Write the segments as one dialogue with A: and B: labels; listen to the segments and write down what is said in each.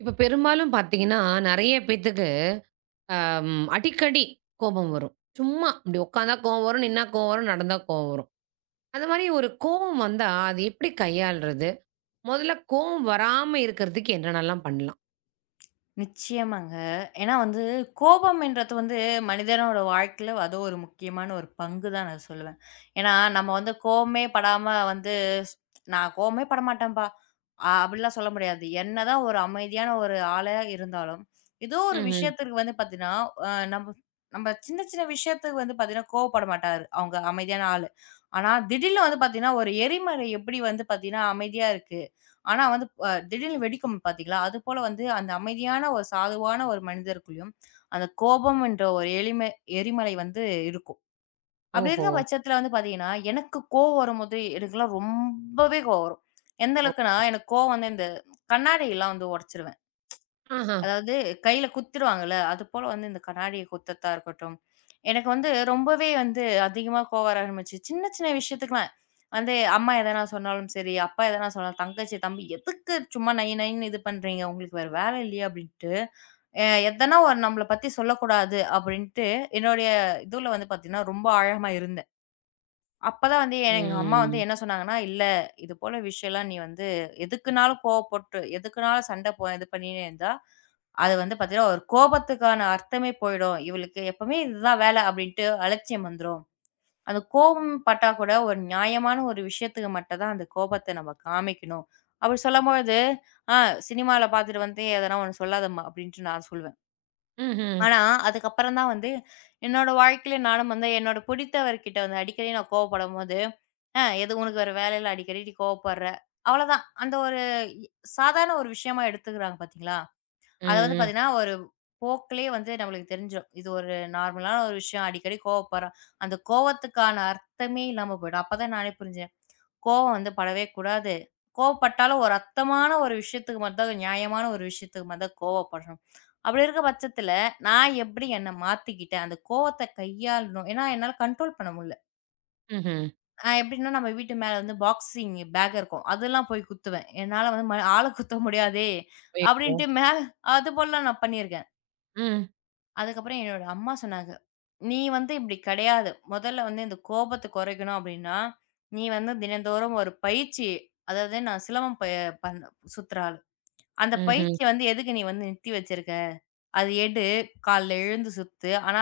A: இப்போ பெரும்பாலும் பார்த்தீங்கன்னா, நிறைய பேத்துக்கு அ ம் அடிக்கடி கோபம் வரும். சும்மா. இப்படி உக்காந்தா கோவம் வரும். நின்னா கோவம் வரும். நடந்தா கோவம் வரும். அது மாரி ஒரு கோவம் வந்தா அதை எப்படி கையாள்றது? முதல்ல கோவம் வராம இருக்கிறதுக்கு என்னென்னலாம் பண்ணலாம்?
B: நிச்சயமாங்க. ஏன்னா வந்து கோபம் என்றது வந்து மனிதனோட வாழ்க்கையில அது ஒரு முக்கியமான ஒரு பங்குதா நான் சொல்லுவேன். ஏன்னா நம்ம வந்து கோவமே படாம வந்து, "நான் கோவமே படமாட்டேன்ப்பா!" அப்படி எல்லாம் சொல்ல முடியாது. என்னதான் ஒரு அமைதியான ஒரு ஆளாயிருந்தாலும், ஏதோ ஒரு
A: ம்ஹ்ம்.
B: விஷயத்துக்கு வந்து பார்த்தீங்கன்னா, அ நம்ப நம்ப சின்ன சின்ன விஷயத்துக்கு வந்து பார்த்தீங்கன்னா கோபப்பட மாட்டாரு. அவங்க அமைதியான ஆளு. ஆனா திடீர்னு வந்து பார்த்தீங்கன்னா, ஒரு எரிமலை எப்படி வந்து பார்த்தீங்கன்னா அமைதியா இருக்கு. ஆனா வந்து திடீர்னு வெடிக்கும் பாத்தீங்களா? அது போல வந்து அந்த அமைதியான ஒரு சாதுவான ஒரு மனிதருக்குள்ளையும் அந்தக் கோபம் என்ற ஒரு எரிமலை- எரிமலை வந்து இருக்கும். அப்படி
A: ஓஹோ!
B: இருக்கற பட்சத்துல வந்து பார்த்தீங்கன்னா, எனக்குக் கோபம் வரும்போது, எனக்குலாம் ரொம்பவே கோபம் வரும். எந்த
A: ஓஹோ!
B: அளவுக்குன்னா எனக்குக் கோபம் வந்து அந்தக் கண்ணாடி எல்லாம் வந்து உடைச்சிருவேன்.
A: ஆஹ.
B: அதாவது கையில குத்திருவாங்கல்ல. அது போல இந்தக் கண்ணாடியை குத்தறத்தா இருக்கட்டும், எனக்கு வந்து ரொம்பவே வந்து அதிகமா கோபம் வர ஆரம்பிச்சுச்சு. சின்ன சின்ன விஷயத்துக்குலாம் வந்து, அம்மா எதனா சொன்னாலும் சரி, அப்பா எதனா தங்கச்சி, தம்பி "எதுக்கு சும்மா நை நைன்னு இது பண்றீங்க? உங்களுக்கு வேற வேலை இல்லையா?" அப்படின்னுட்டு. அ, எதனா ஒண்ணு நம்மள பத்தி சொல்லக் கூடாது அப்படின்னுட்டு என்னோடய இதுல வந்து பார்த்தீங்கன்னா ரொம்ப ஆழமா இருந்தேன். அப்பத் தான் வந்து எ எங்க அம்மா வந்து
A: ம்.
B: என்ன சொன்னாங்கன்னா, இல்ல. இது போல விஷயம்லாம் நீ வந்து எதுக்குன்னாலும் கோபப்பட்டு, எதுக்குன்னாலும் சண்டை ப இது பண்ணினே இருந்தா, அது வந்து பாத்தீங்கன்னா ஒரு கோபத்துக்கான அர்த்தமே போயிடும். "இவளுக்கு எப்பவுமே இது தான் வேலை." அப்படின்னு அலட்சியம் வந்துரும். அந்தக் கோவம்பட்டா கூட ஒரு நியாயமான ஒரு விஷயத்துக்கு மட்டும் தான் அந்தக் கோபத்தை நாம காமிக்கணும். அப்படி சொல்லும்பொழுது, ஆ "சினிமால பாத்துட்டு வந்து எதனா ஒண்ணு சொல்லாதம்மா." அப்படின்ட்டு நான் சொல்லுவேன்.
A: ம்ஹ்ம்.
B: ஆனா, அதுக்கு அப்புறம் தான் வந்து என்னோட வாழ்க்கையில நானும் வந்து, என்னோட பிடித்தவர்கிட்ட அடிக்கடி கோபப்படும்போது, "அ எதுக்கு? உனக்கு வேற வேலை இல்ல. அடிக்கடி நீ கோபப்படுற." அவ்வள தான். அந்த ஒரு இ சாதாரண ஒரு விஷயமா எடுத்துக்கறாங்க பாத்தீங்களா? அத வந்து
A: ம், ம்.
B: பாத்தீங்கன்னா ஒரு போக்குலே வந்து நமக்குத் தெரிஞ்சுரும். "இது ஒரு நார்மலான விஷயம். அடிக்கடி கோபப்படுறா" அந்தக் கோபத்துக்கான அர்த்தமே இல்லாம போயிடும். அப்பத் தான் நான் புரிஞ்சேன். கோபம் வந்து படவே கூடாது. கோபப்பட்டாலும் ஒரு அர்த்தமான ஒரு விஷயத்துக்கு மட்டும்தான் ஒரு நியாயமான ஒரு விஷயத்துக்கு மட்டும்தான் கோவப்படணும். அப்படி இருக்கற பட்சத்துல, நான் எப்படி என்னை மாத்திக்கிட்டேன்? அந்தக் கோபத்தை கையாளணும். ஏன்னா என்னால கன்ட்ரோல் பண்ண முடியல.
A: ம்ஹ்ம்.
B: அ எப்படின்னா, நம்ம வீட்டு மேல வந்து பாக்ஸிங்கு பேக் இருக்கும். அதெல்லாம் போய்க் குத்துவேன். "என்னால வந்து இது மாரி ஆளைக் குத்த முடியாதே!" அப்படின்னு
A: [unintelligible]
B: மேல அது போலலாம் நான் பண்ணி இருக்கேன்.
A: ம்.
B: அதுக்கு அப்புறம் என்னோட அம்மா சொன்னாங்க. நீ வந்து இப்படி கிடையாது. முதல்ல வந்து இந்தக் கோபத்தை குறைக்கணும் அப்படின்னா, நீ வந்து தினந்தோறும் ஒரு பயிற்சி. அதாவது நான் சிலம்பம் பய பண்ற சுத்துற ஆளு. அந்தப்
A: ம்ஹ்ம்.
B: பயிற்சி வந்து எதுக்கு நீ வந்து நிறுத்தி வச்சிருக்க. அதை எடு. காலைல எழுந்து சுத்து. ஆனா,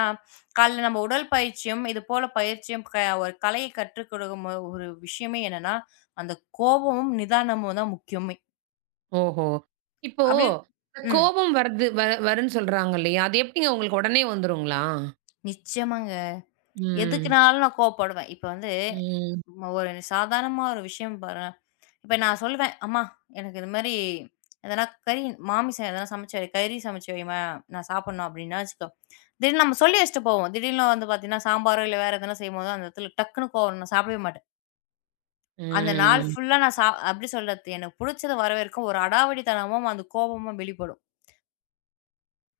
B: காலைல நம்ம உடற்பயிற்சியும், இது போல பயிற்சியும் க ஒரு கலையை கற்றுக்கொடுக்கும் ஒரு ஒரு விஷயமே என்னன்னா, அந்தக் கோபமும் நிதானமும் தான் முக்கியமே.
A: ஓஹோ! இப்போ
B: [unintelligible] ம்.
A: கோவம் வருது வர வருன்னு சொல்றாங்கள்லையா? அது எப்டிங்க உங்களுக்கு உடனே வந்துருங்களா?
B: நிச்சியமாங்க.
A: ம்.
B: எதுக்குன்னாலும் நான் கோபப்படுவேன். இப்ப வந்து
A: ம்.
B: ஒரு சாதாரணமா ஒரு விஷயம் பாருங்க இப்ப நான் சொல்லுவேன். அம்மா எனக்கு இது மாரி எதனா கறி மாமிசம் எதனா சமைச்சு, கறி சமைச்சு வைம்மா நான் சாப்பிடணும் அப்டின்னா வச்சுக்கோ. திடிர்னு நம்ம சொல்லி வச்சிட்டு போவோம். திடீர்ல்னு வந்து பாத்தீங்கன்னா சாம்பார் இல்ல. வேற எதுனா செய்யும்போது அந்த இடத்துல டக்குன்னு கோவம் நான் சாப்பிடவே மாட்டேன். அந்த நாள்
A: ம்.
B: ஃபுல்லா நான் சாப் அப்டி சொல்லுறது எனக்குப் புடிச்சது வர வரைக்கும் ஒரு அடாவடி தனமும் அந்தக் கோபமும் வெளிப்படும்.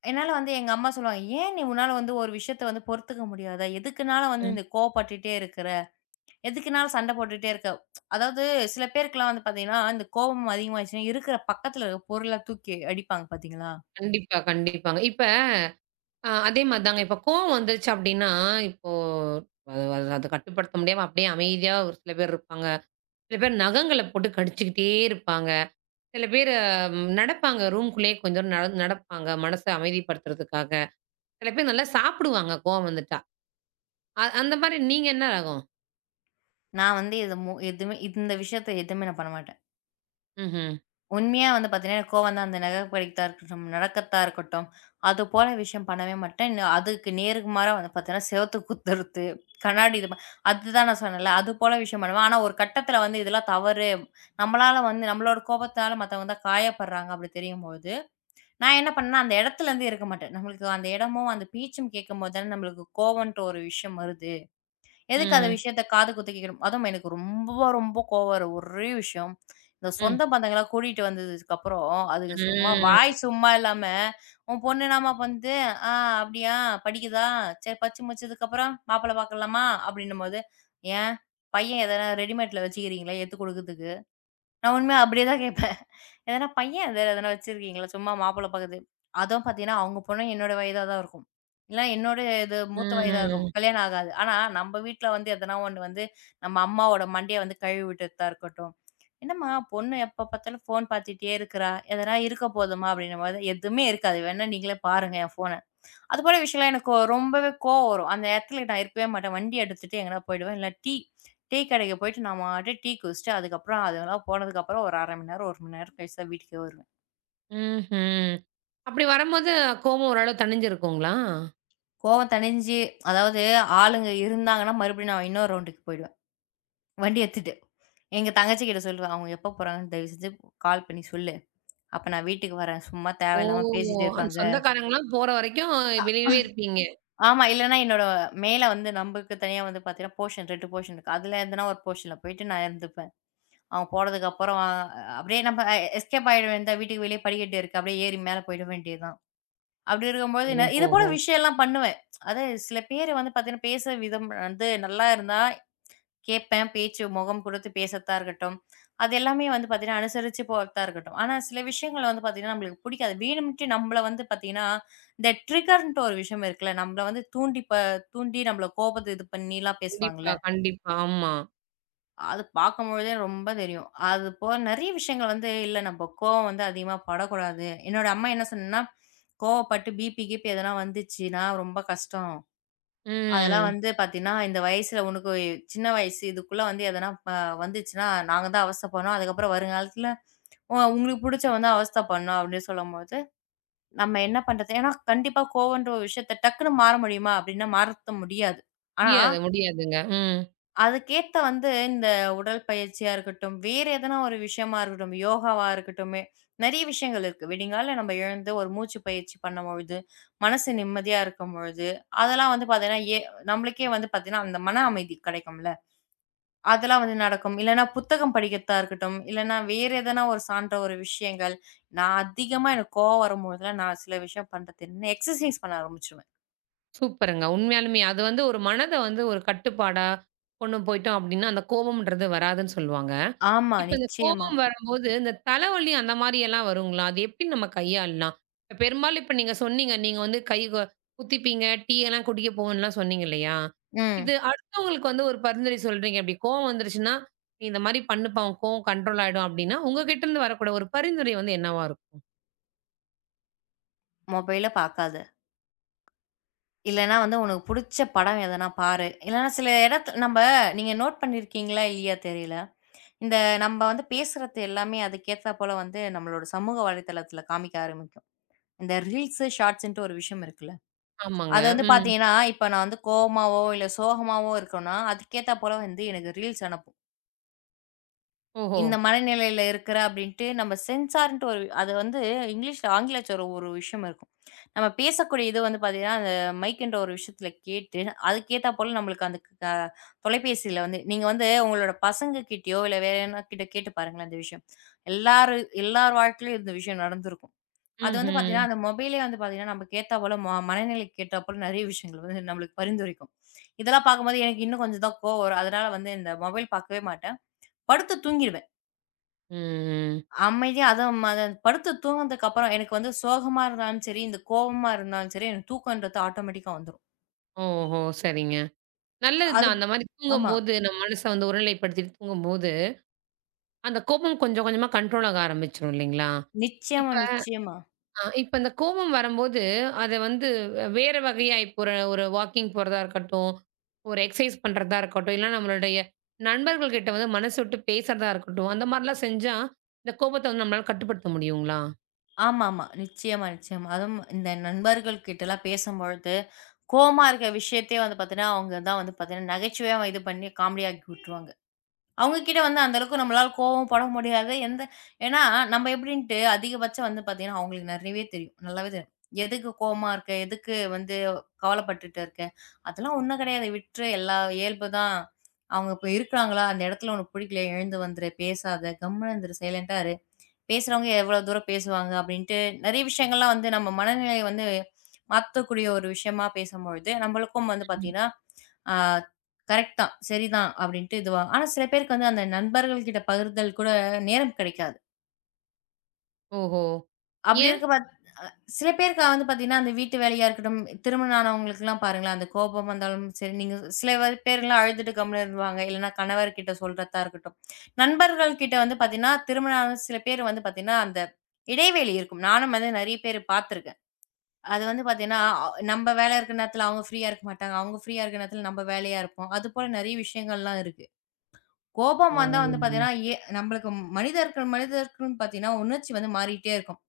B: என்னால வந்து எங்க அம்மா சொல்லுவாங்க. ஏன் நீ உன்னால வந்து ஒரு விஷயத்த பொறுத்துக்க முடியாதா? எதுக்குன்னாலும் வந்து
A: ம்.
B: இந்தக் கோபப்பட்டுட்டே இருக்குற. எதுக்குன்னாலும் சண்டை போட்டுட்டே இருக்க. அதாவது சில பேருக்குலாம் வந்து பாத்தீங்கன்னா, அந்தக் கோபம் அதிகமா ஆச்சுன்னா இருக்குற பக்கத்துல இருக்கும் பொருளத் தூக்கி அடிப்பாங்க பாத்தீங்களா?
A: கண்டிப்பா, கண்டிப்பாங்க. இப்ப அ அதே மாரிதாங்க. இப்ப கோபம் வந்துருச்சு அப்டின்னா, இப்போ அத அதக் கட்டுப்படுத்த முடியாம அப்டியே அமைதியா ஒரு சில பேர் இருப்பாங்க. சில பேர் நகங்கள போட்டுக் கடிச்சுக்கிட்டே இருப்பாங்க. சில பேரு நடப்பாங்க ரூம் குள்ளேயே கொஞ்சம் நடந்து நடப்பாங்க மனச அமைதிப்படுத்துறதுக்காக. சில பேரு நல்லா சாப்பிடுவாங்க கோபம் வந்துட்டா. அந் அந்த மாரி நீங்க என்ன ரகம்?
B: நான் வந்து இதுமு எதுமு இந்த விஷயத்துல எதுவுமே நான் பண்ண மாட்டேன்.
A: ம்ஹ்ம்.
B: உண்மையாக வந்து பார்த்தீங்க என்றால், எனக்கு கோபம் வந்தால் நமக்கு பிடிக்காதது தான் இருக்கட்டும். நடக்காததா இருக்கட்டும். அது போல விஷயம் பண்ணவே மாட்டேன். அதுக்கு நேர்மாறாக வந்து பார்த்தீங்க என்றால், சுவற்றைக் குத்துறது கண்ணாடி அ அது தான் நான் சொன்னேன்ல. அது போல விஷயம் பண்ணுவேன். ஆனா ஒரு கட்டத்தில் வந்து இதெல்லாம் தவறு. நம்மளால் வந்து நம்மளோட கோபத்தால் மத்தவங்க தான் காயப்படுறாங்க. அப்படி தெரியும்பொழுது நான் என்ன பண்ணேன். அந்த இடத்தில் இருந்து இருக்க மாட்டேன். நமக்கு அந்த இடமும், அந்தப் பேச்சும் கேட்கும்போது தான் நம்மளுக்கு கோபம் என்று ஒரு விஷயம் வருகிறது. எதுக்கு அந்த
A: ம்.
B: விஷயத்தைக் காது குத்து கேட்கவேண்டும். அதுவும் எனக்கு ரொம்ப ரொம்ப கோபம் வரும் ஒரே விஷயம். சொந்த
A: ம்.
B: பந்தங்களை கூட்டிவிட்டு வந்ததுக்கு அப்புறம் அதுங்க சும்மா வாய்
A: ம்.
B: சும்மா இல்லாமல் உன் பொண்ணு என்னம்மா பண்ணுது. அ அப்படியா? படிக்குதா? சரி படிப்பு முடித்ததுக்கு அப்புறம் மாப்பிள்ளை பார்க்கலாமா அப்படி என்றுபோது. ஏன் பையன் எதோ ரெடிமேட்ல வைத்திருக்கீறிங்களா? எடுத்துக் கொடுக்கறதுக்கு. நான் உண்மையாக அப்படியே தான் கேட்பேன். எதோ பையன் வைத்திருக்கீங்களா? சும்மா மாப்பிள்ளை பார்க்குறது. அதுவும் பார்த்தீங்க என்றால், அவங்க பொண்ணு என்னோட வயதாக தான் இருக்கும். இல்லை என்னோட இது
A: ம்.
B: மூத்த வயதாக இருக்கும்.
A: ம்.
B: கல்யாணம் ஆகாது. ஆனா நம்ம வீட்டில் வந்து எதோ ஒன்று வந்து நம்ம அம்மாவோட மண்டையை கழுவி விட்டுத்தா இருக்கட்டும். என்னம்மா பொண்ணு எப்போ பார்த்தாலும் போன் பார்த்துக்கொண்டே இருக்குற. எதோ இருக்க போதுமா அப்படி என்றுபொழுது. எதுவுமே இருக்காது. வேண்டியா நீங்களே பாருங்க என் போனை. அதுபோல விஷயத்தில் எனக்கு ரொம்பவே கோபம் வரும். அந்த இடத்தில் நான் இருக்கவே மாட்டேன். வண்டி எடுத்துவிட்டு எங்கோ போய்விடுவேன். டீ டீ கடைக்குப் போய்விட்டு நான் பாட்டுக்கு டீ குடித்துவிட்டு, அதுக்கு அப்புறம் அதெல்லாம் போனதுக்கு அப்புறம் ஒரு 0:30 மணி நேரம், 1 மணி நேரம் கழித்துதான் வீட்டுக்கே வருவேன்.
A: ம்ஹ்ம். அப்படி வரும்போது கோபம் ஒரு அளவு தணிந்து இருக்கும்ங்களா?
B: கோபம் தணிந்து அதாவது ஆளுங்க இருந்தாங்க என்றால், மறுபடியும் நான் இன்னொரு ரவுண்டுக்கு போய்விடுவேன். வண்டி எடுத்துவிட்டு. எங்க தங்கச்சி கிட்ட சொல்லுவேன். அவங்க எப்ப போறாங்க. தயவு செய்து கால் பண்ணி சொல்லு. அப்போ நான் வீட்டுக்கு வரேன். சும்மா
A: ஓ.
B: தேவையில்லாமல் பேசிக்கொண்டு
A: அந்தச்
B: இருப்பாங்க.
A: சொந்தக்காரங்க எல்லாம் போகிற வரைக்கும்
B: அ
A: வெளியேவே இருப்பீங்க.
B: ஆமா. இல்லையென்றால் என்னோட மேல வந்து நமக்குத் தனியாக வந்து போஷன் 2 போர்ஷன் இருக்கு. அதில் எதோ ஒரு போர்ஷனில் போய்விட்டு நான் இருந்துவிடுவேன். அவங்க போறதுக்கு அப்புறம் ஆ அப்படியே நம்ம எஸ்கேப் ஆகிவிடுவேன். இந்த வீட்டுக்கு வெளியே படிக்கட்டு இருக்கு. அப்படியே ஏறி மேல போய்விட வேண்டியது தான். அப்படி இருக்கும்போது ந இது போல
A: ஓஹோஹோ.
B: விஷயம் எல்லாம் பண்ணுவேன். அதாவது சில பேரு வந்து பார்த்தீங்க என்றால், பேசும் விதம் வந்து நன்றாக இருந்தால் கேட்பேன் பேச்சு, முகம் கொடுத்துப் பேசத்தான் இருக்கட்டும், அது எல்லாமே வந்து பார்த்தீங்க என்றால், அனுசரிச்சு போறதாக இருக்கட்டும். ஆனா சில விஷயங்களை வந்து பார்த்தீங்க என்றால் நம்மளுக்கு பிடிக்காது. வேண்டுமென்றே நம்மளை வந்து பார்த்தீங்க என்றால், இந்த ட்ரிகர் என்ற ஒரு விஷயம் இருக்குல்லே. நம்மளை வந்து தூண்டி ப தூண்டி நம்மளை கோபத்தில் பண்ணி எல்லாம் பேசுவாங்க
A: கண்டிப்பா,
B: இல்லை.
A: கண்டிப்பா. ஆமா.
B: அத பாக்கும் பொழுதே ரொம்ப தெரியும். அது போல நெறைய விஷயங்கள் வந்து இல்ல. நம்ம கோவம் வந்து அதிகமா படக் கூடாது. என்னோட அம்மா என்ன சொன்னான, கோபப்பட்டு பீபி, கிபி எதனா வந்துச்சுன்னா ரொம்ப கஷ்டம். அதெல்லாம்
A: ம்.
B: வந்து பாத்தீன்னா, இந்த வயசுல உனக்குச் சின்ன வயசு. இதுக்குள்ள வந்து எதனா ப வந்துச்சுன்னா நாங்க தான் அவஸ்தை படணும். அதுக்கப்புறம் வரும் காலத்துல உ உங்களுக்குப் புடிச்சா வந்து அவஸ்த படணும் அப்படின்னு சொல்லும்போது நம்ம என்ன பண்றது? ஏன்னா, கண்டிப்பா கோவம்ன்ற விஷயத்தை டக்குன்னு மாற முடியுமா அப்படின்னா மாத்த முடியாது. ஆனா
A: முடியாது, முடியாதுங்க. ம்.
B: அதுக்கு ஏத்தா வந்து இந்த உடல் பயிற்சியா இருக்கட்டும், வேறு எதனா ஒரு விஷயமா இருக்கட்டும், யோகாவா இருக்கட்டும் நெறைய விஷயங்கள் இருக்கு. விடிங்கால நம்ம எழுந்து ஒரு மூச்சுப் பயிற்சி பண்ணும் பொழுது மனசு நிம்மதியா இருக்கும் பொழுது, அதெல்லாம் வந்து பாத்தீங்கன்னா எ நம்மளுக்கே வந்து பாத்தீங்கன்னா, அந்த மன அமைதி கிடைக்கும்ல. அதெல்லாம் வந்து நடக்கும். இல்லைனா புத்தகம் படிக்கத்தான் இருக்கட்டும், இல்லைனா வேறு எதனா ஒரு சாந்த ஒரு விஷயங்கள். நான் அதிகமா எனக்குக் கோபம் வரும்போது தான் நான் சில விஷயம் பண்றது எக்ஸசைஸ் பண்ண ஆரம்பிச்சிடுவேன்.
A: சூப்பர்ங்க. உண்மையாலுமே அது வந்து ஒரு மனத வந்து ஒரு கட்டுப்பாடா கொண்டு போய்ட்டோம் அப்படின்னா, அந்தக் கோபம்ன்றது வராதுன்னு சொல்லுவாங்க.
B: ஆமா.
A: இப்ப இந்தக்
B: நிச்சயமா.
A: கோபம் வரும்போது, இந்தத் தலவலி அந்த மாரில்லாம் வருங்களா? அதை எப்படி நம்ம கையாள்லாம்? பெரும்பாலும் இப்ப நீங்கச் சொன்னீங்க நீங்க வந்து கை கு குத்திப்பீங்க, டீ எல்லாம் குடிக்கப் போவோன்னுலாம் சொன்னீங்க இல்லையா?
B: ம்.
A: இது அடுத்தவங்களுக்கு வந்து ஒரு பரிந்துரை சொல்றீங்க. அப்படி கோபம் வந்துருச்சுன்னா இந்த மாதிரி பண்ணுப்பா. உன் கோபம் கண்ட்ரோல் ஆயிடும் அப்படின்னா உங்ககிட்ட இருந்து வரக்கூடிய ஒரு பரிந்துரை வந்து என்னவா இருக்கும்?
B: மொபைல பாக்காத. இல்லைனா, உனக்குப் புடிச்ச படம் எதனா பாரு. இல்லைன்னா, சில இடத்துல நம்ப நீங்க நோட் பண்ணி இருக்கீங்களா, இல்லையா, தெரியல. இந்த நம்ப வந்து பேசுறது எல்லாமே அதுக்கு ஏத்தா போல வந்து, நம்மளோட சமூக வலைத்தளத்துல காமிக்க ஆரம்பிக்கும். இந்த ரீல்ஸ், ஷாட்ஸ்ன்ட்டு ஒரு விஷயம் இருக்குல்ல.
A: ஆமாங்க.
B: அது வந்து
A: ம்.
B: பாத்தீங்கன்னா, இப்ப நான் வந்து கோபமாவோ, இல்ல சோகமாவோ இருக்கோம்னா அதுக்கு ஏத்தா போல வந்து எனக்கு ரீல்ஸ் அனுப்பும்.
A: ஓஹோ.
B: இந்த மனநிலையில இருக்குறா அப்படின்ட்டு நம்ம சென்சார்ன்டு ஒரு அது வந்து இங்கிலீஷ்ல ஆங்கிலச்சொல் ஒரு விஷயம் இருக்கும். நம்ம பேசக்கூடிய இது வந்து பாத்தீங்கன்னா, அந்த மைக்குன்ற ஒரு விஷயத்துல கேட்டு, அதுக்கு ஏத்தா போல நமக்கு அந்தக் க தொலைபேசியில வந்து நீங்க வந்து உங்களோட பசங்க கிட்டயோ இல்ல வேற யாரானா கிட்டே கேட்டுப் பாருங்களேன், அந்த விஷயம். எல்லாரு எல்லார் வாழ்க்கையிலும் இந்த விஷயம் நடந்துருக்கும். அது வந்து பாத்தீங்கன்னா,
A: ம்ஹம்.
B: அந்த மொபைலே வந்து பாத்தீங்கன்னா, நம்மளுக்கு ஏத்தா போல, ம மனநிலையை ஏத்தாபோல நிறைய விஷயங்கள் வந்து நம்மளுக்கு பரிந்துரைக்கும். இதெல்லாம் பார்க்கும்போது எனக்கு இன்னும் கொஞ்சம் தான் கோபம் வரும். அதனால வந்து இந்த மொபைல் பாக்கவே மாட்டேன். படுத்துத் தூங்கிருவேன்.
A: ம்.
B: அமைதியா அதுவும் அது படுத்துத் தூங்குனதுக்கு அப்புறம் எனக்கு வந்து சோகமா இருந்தாலும் சரி, இந்த கோவமா இருந்தாலும் சரி எனக்குத் தூக்கம்ன்றது ஆட்டொமேட்டிக்கா வந்துரும்.
A: ஓஹோ! சரிங்க. நல்லதுதான்.
B: அதுப்
A: அந்த மாரி
B: ஆமா.
A: தூங்கும்போது, நம்ம மனசை வந்து ஒருநிலைப்படுத்திட்டு தூங்கும்போது, அந்தக் கோபம் கொஞ்சம் கொஞ்சமா கன்ட்ரோல் ஆக ஆரம்பிச்சிடும் இல்லீங்களா?
B: நிச்சயமா,
A: இப்ப
B: நிச்சயமா.
A: அ இப்ப அந்தக் கோபம் வரம்போது அதை வந்து வே வேற வகையா இப்ப ஒரு ஒரு வாக்கிங் போறதா இருக்கட்டும், ஒரு எக்சைஸ் பண்றதா இருக்கட்டும், இல்ல நம்மளுடைய நண்பர்கள்கிட்ட வந்து மனசு விட்டுப் பேசறதா இருக்கட்டும், அந்த மாரிலாம் செஞ்சா இந்தக் கோபத்தை வந்து நம்மளால கட்டுப்படுத்த முடியும்ங்களா?
B: ஆமாமா. நிச்சயமா, நிச்சயமா. அதுவும் இந்த நண்பர்கள் கிட்ட எல்லாம் பேசும்பொழுது, கோவமா இருக்க விஷயத்தை வந்து பாத்தீங்கன்னா, அவங்க தான் வந்து நகைச்சுவையா இது பண்ணி காமெடி ஆக்கி விட்டுருவாங்க. அவங்க கிட்ட வந்து அந்த அளவுக்கு நம்மளால கோவமும் பட முடியாது. எந்த ஏன்னா, நம்ம எப்படின்ட்டு அதிகபட்சம் வந்து பாத்தீங்கன்னா, அவங்களுக்கு நிறைய தெரியும். நல்லாவே தெரியும். "எதுக்கு கோவமா இருக்கே? எதுக்கு வந்து கவலைப்பட்டுட்டு இருக்கே? அதெல்லாம் ஒண்ணும் கிடையாது. விட்டுரு. எல்லாம் இயல்பு தான். அவங்க இப்ப இருக்காங்களா? அந்த இடத்துல உனக்குப் புடிக்கலயா? எழுந்து வந்துரு. பேசாத. கம்முனு இருந்துரு. சைலெண்டா இரு. பேசுறவங்க எவ்ளோ தூரம் பேசுவாங்க?" அப்படின்ட்டு நிறைய விஷயங்கள்லாம் வந்து நம்ம மனநிலையை வந்து மாத்தக்கூடிய ஒரு விஷயமா பேசும்பொழுது, நம்மளுக்கும் வந்து
A: ம்.
B: பாத்தீங்கன்னா அ கரெக்ட் தான். சரி தான் அப்படின்ட்டு இதுவா ஆனா, சில பேருக்கு அந்த நண்பர்கள் கிட்ட பகிர்தல் கூட நேரம் கிடைக்காது.
A: ஓஹோ.
B: அப்படி
A: ஏன்?
B: இருக்கும்பத் சில பேருக்கு வந்து பாத்தீங்கன்னா, அந்த வீட்டு வேலையா இருக்கட்டும், திருமணம் ஆனவங்களுக்கு எல்லாம் பாருங்க. அந்தக் கோபம் வந்தாலும் சரி, நீங்க சில பேர் பேர் எல்லாம் அழுதுட்டு கம்முனு இருப்பாங்க. இல்லனா கணவர் கிட்ட சொல்றத்தா இருக்கட்டும். நண்பர்கள் கிட்ட வந்து பாத்தீங்கன்னா, திருமணம் ஆன சில பேர் வந்து பாத்தீங்கன்னா, அந்த இடைவெளி இருக்கும். நானும் வந்து நிறைய பேர் பாத்துருக்கேன். அது வந்து பாத்தீங்கன்னா ஆ நம்ம வேலை இருக்கற நேரத்துல அவங்க ப்ரீயா இருக்க மாட்டாங்க. அவங்க ப்ரீயா இருக்க நேரத்துல நம்ம வேலையா இருப்போம். அது போல நிறைய விஷயங்கள்லாம் இருக்கு. கோபம் வந்தா வந்து
A: ஓ.
B: பாத்தீங்கன்னா, எ நம்மளுக்கு மனிதர் மனிதருக்கு பாத்தீங்கன்னா உணர்ச்சி வந்து மாறிட்டே இருக்கும்.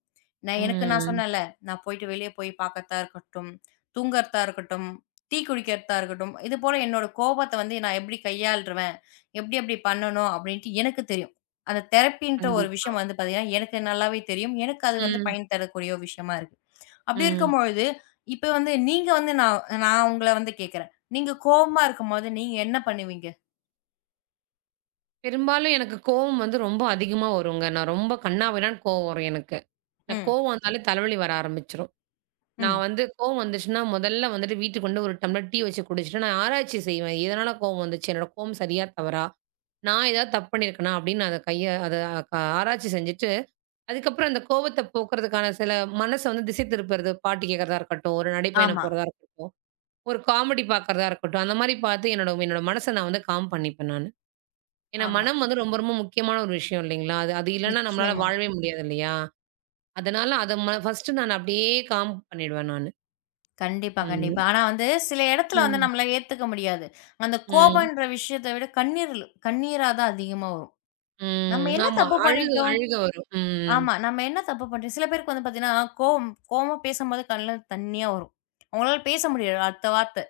B: நான் எனக்கு நான்
A: ம்.
B: சொன்னேன்ல. நான் போயிட்டு வெளிய போய்ப் பாக்கத்தா இருக்கட்டும், தூங்கறதா இருக்கட்டும், டீ குடிக்கறதா இருக்கட்டும். இது போல என்னோட கோபத்த வந்து நான் எப்படி கையாள்றுவன், எப்படி எப்படி பண்ணணும் அப்படின்ட்டு எனக்குத் தெரியும். அந்த தெரப்பின்ற ஒரு
A: கண்டிப்பா.
B: விஷயம் வந்து பாத்தீங்கன்னா, எனக்கு நல்லாவே தெரியும். எனக்கு அது வந்து
A: ம்.
B: பயன் தரக்கூடிய விஷயமா இருக்கு. அப்படி
A: ம்.
B: இருக்கும்பொழுது இப்ப வந்து நீங்க வந்து நான் நான் உங்கள வந்து கேக்குறேன். நீங்கக் கோவமா இருக்கும்போது நீங்க என்ன பண்ணுவீங்க?
A: பெரும்பாலும் எனக்குக் கோபம் வந்து ரொம்ப அதிகமா வரும்ங்க. நான் ரொம்ப கண்ணா பின்னானு கோவம் வரும் எனக்கு. எனக்குக்
B: ம்.
A: கோபம் வந்தாலே தலைவலி வர ஆரம்பிச்சிரும். நான்
B: ம்.
A: வந்து கோபம் வந்துச்சுன்னா முதல்ல வந்துட்டு வீட்டுக்கு வந்து ஒரு டம்ளர் டீ வச்சு குடிச்சிட்டு நான் ஆராய்ச்சி செய்வேன். எதனால கோபம் வந்துச்சு? என்னோட கோபம் சரியா? தவறா? நான் ஏதாவது தப்பு பண்ணியிருக்கேனா அப்படின்னு அத கைய அது ஆராய்ச்சி செஞ்சிட்டு, அதுக்கப்புறம் அந்தக் கோபத்த போக்குறதுக்கான சில மனச வந்து திசை திருப்புறது பாட்டு கேக்குறதா இருக்கட்டும், ஒரு நடைப்பயணம்
B: ஆமா.
A: போறதா இருக்கட்டும், ஒரு காமெடி பாக்குறதா இருக்கட்டும் அந்த மாரி பார்த்து என்னோட என்னோட மனச நான் வந்து காம் பண்ணிப்பேன் நானு. ஏன்னா
B: ஆமா.
A: மனம் வந்து ரொம்ப ரொம்ப முக்கியமான ஒரு விஷயம் இல்லீங்களா? அது அது இல்லன்னா நம்மளால
B: நிச்சயமா.
A: வாழ்வே முடியாது இல்லையா? அதனால அத ம ஃபர்ஸ்ட் நான் அப்படியே காம் பண்ணிடுவேன் நானு.
B: கண்டிப்பா, கண்டிப்பா.
A: [unintelligible]
B: ஆனா வந்து சில இடத்துல வந்து
A: ம்.
B: நம்மளால ஏத்துக்க முடியாது. அந்தக்
A: ம்.
B: கோபம்ன்ற விஷயத்த விடக் கண்ணீர் கண்ணீராதான் அதிகமா வரும். நம்ம
A: ம்.
B: என்ன
A: ஆமா
B: தப்பு
A: அழுகு
B: பண்ணிட்டோம்?
A: அழுக வரும். ம்.
B: ஆமா. நம்ம என்ன தப்பு பண்ணிட்டோம். சில பேருக்கு வந்து பாத்தீங்கன்னா கோவம் கோவமா பேசும்போது கண்ணுல தண்ணீயா வரும். உங்களால பேச முடியாது. அடுத்த வார்த்த.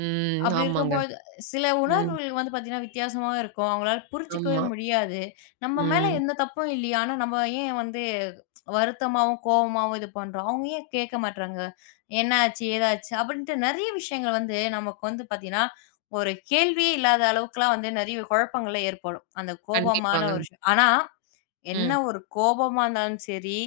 A: ம்.
B: அப்பபிடி
A: ஆமாங்க.
B: இருக்கும்பொழுது சில
A: ம்.
B: உணர்வுகள் வந்து பாத்தீங்கன்னா வித்தியாசமா இருக்கும். அவுங்களால புரிஞ்சுக்கவே
A: ஆமா.
B: முடியாது. நம்ம மேல
A: ம்.
B: எந்தத் தப்பும் இல்லயே, ஆனா நம்ம ஏன் வந்து வருத்தமாவும், கோவமாவும் இது பண்ணுறோம். அவங்க ஏன் கேட்க மாட்றாங்க? என்ன ஆச்சு? ஏதா ஆச்சு அப்பபிடின்டு நெறய விஷயங்கள் வந்து நமக்கு வந்து பாத்தீங்கன்னா, ஒரு கேள்வியே இல்லாத அளவுக்குலாம் வந்து நிறைய குழப்பங்களே ஏற்படும். அந்தக் கோபமான
A: கண்டிப்பாங்க.
B: ஒரு சூ ஆனா என்ன
A: ம்.
B: ஒரு கோபமா இருந்தாலும் சரி,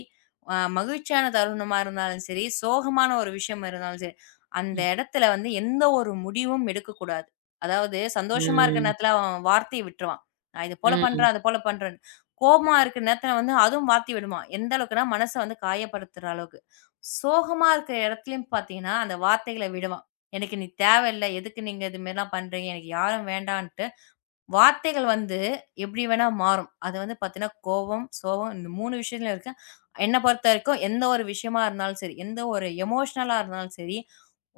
B: அ மகிழ்ச்சியான தருணமா இருந்தாலும் சரி, சோகமான ஒரு விஷயம் இருந்தாலும் சரி, அந்த
A: ம்.
B: இடத்துல வந்து எந்த ஒரு முடிவும் எடுக்கக் கூடாது. அதாவது சந்தோஷமா இருக்கிற
A: ம்.
B: நேரத்துல வார்த்தைய விட்டுருவான். நான் இது போலப்
A: ம்.
B: பண்றேன். அது போலப் பண்றேன். கோபமா இருக்குற நேரத்துல வந்து அதுவும் வார்த்தை விடுவான். எந்த அளவுக்குன்னா மனச காயப்படுத்துற அளவுக்கு. சோகமா இருக்குற இடத்துலயும் பாத்தீங்கன்னா, அந்த வார்த்தைகளை விடுவான். எனக்கு நீ தேவை இல்ல. எதுக்கு நீங்க இது மாரிலாம் பண்றீங்க? எனக்கு யாரும் வேண்டான்டு, வார்த்தைகள் வந்து எப்பிடி வேணா மாறும். அது வந்து பாத்தீங்கன்னா கோவம், சோகம் இந்த 3 விஷயத்துலயும் இருக்கு. என்ன பொறுத்தவரைக்கும் எந்த ஒரு விஷயமா இருந்தாலும் சரி, எந்த ஒரு எமோஷனலா இருந்தாலும் சரி,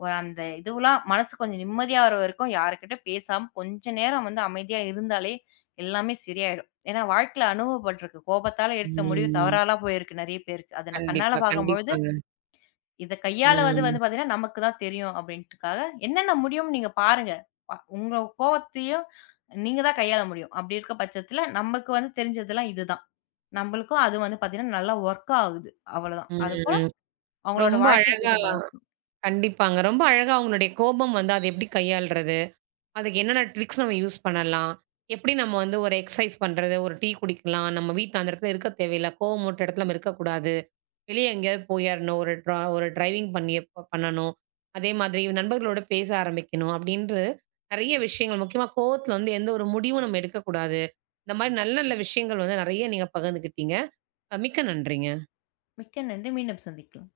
B: ஒ அந்த இதுவுலாம் மனசு கொஞ்சம் நிம்மதியா வர வரைக்கும் யார்கிட்ட பேசாம கொஞ்சம் நேரம் வந்து அமைதியா இருந்தாலே! எல்லாமே சரியாயிடும். ஏன்னா வாழ்க்கையில அனுபவபட்டு இருக்கு. கோபத்தால எடுத்த முடிவு
A: ம்.
B: தவறாலாம் போயிருக்கு நிறைய பேருக்கு. அத நான் கண்ணால
A: கண்டிப்பா,
B: பார்க்கும்பொழுது
A: கண்டிப்பாங்க.
B: இதக் கையாளுவது
A: ம்.
B: வந்து பாத்தீங்கன்னா நமக்குத் தான் தெரியும் அப்பிடின்டுக்காக என்னென்ன முடியும்னு நீங்கப் பாருங்க. உங்க கோபத்தையும் நீங்கத் தான் கையாள முடியும். அப்பிடி இருக்க பட்சத்துல நமக்கு வந்து தெரிஞ்சது எல்லாம் இது தான். நம்மளுக்கும் அது வந்து பாத்தீங்கன்னா, நல்ல ஒர்க் ஆகுது. அவளதான். அது போல
A: ம்.
B: அவுங்களோட
A: ரொம்ப
B: வாழ்க்கைக்கு
A: அழகா
B: ஏத்தபோல இருக்கணும்.
A: கண்டிப்பாங்க. ரொம்ப அழகா உங்களுடைய கோபம் வந்து அதை எப்பபிடி கையாள்றது, அதுக்கு என்னென்ன ட்ரிக்ஸ் நம்ம யூஸ் பண்ணலாம். எப்பபிடி நம்ம வந்து ஒரு எக்ஸ்சைஸ் பண்றது, ஒரு டீ குடிக்கலாம், நம்ம வீட்டு அந்த இடத்துல இருக்க தேவையில்ல, கோபம் மூட்ற இடத்துல நம்ம இருக்கக்கூடாது, வெளிய எங்கேயாவது போயிர்ணும். ஒரு ட்ரா டிரைவிங் பண்ணி எப்ப பண்ணணும், அதே மாதிரி நண்பர்களோட பேச ஆரம்பிக்கணும் அப்பபிடின்று நிறைய விஷயங்கள் முக்கியமா கோபத்துல வந்து எந்த ஒரு முடிவும் நம்ம எடுக்கக் கூடாது. இந்தமாரி நல்ல நல்ல விஷயங்கள் வந்து நிறைய நீங்கப் பகிர்ந்துக்கிட்டீங்க. மிக்க நன்றிங்க.
B: மிக்க நன்றி. மீண்டும் சந்திக்கலாம்.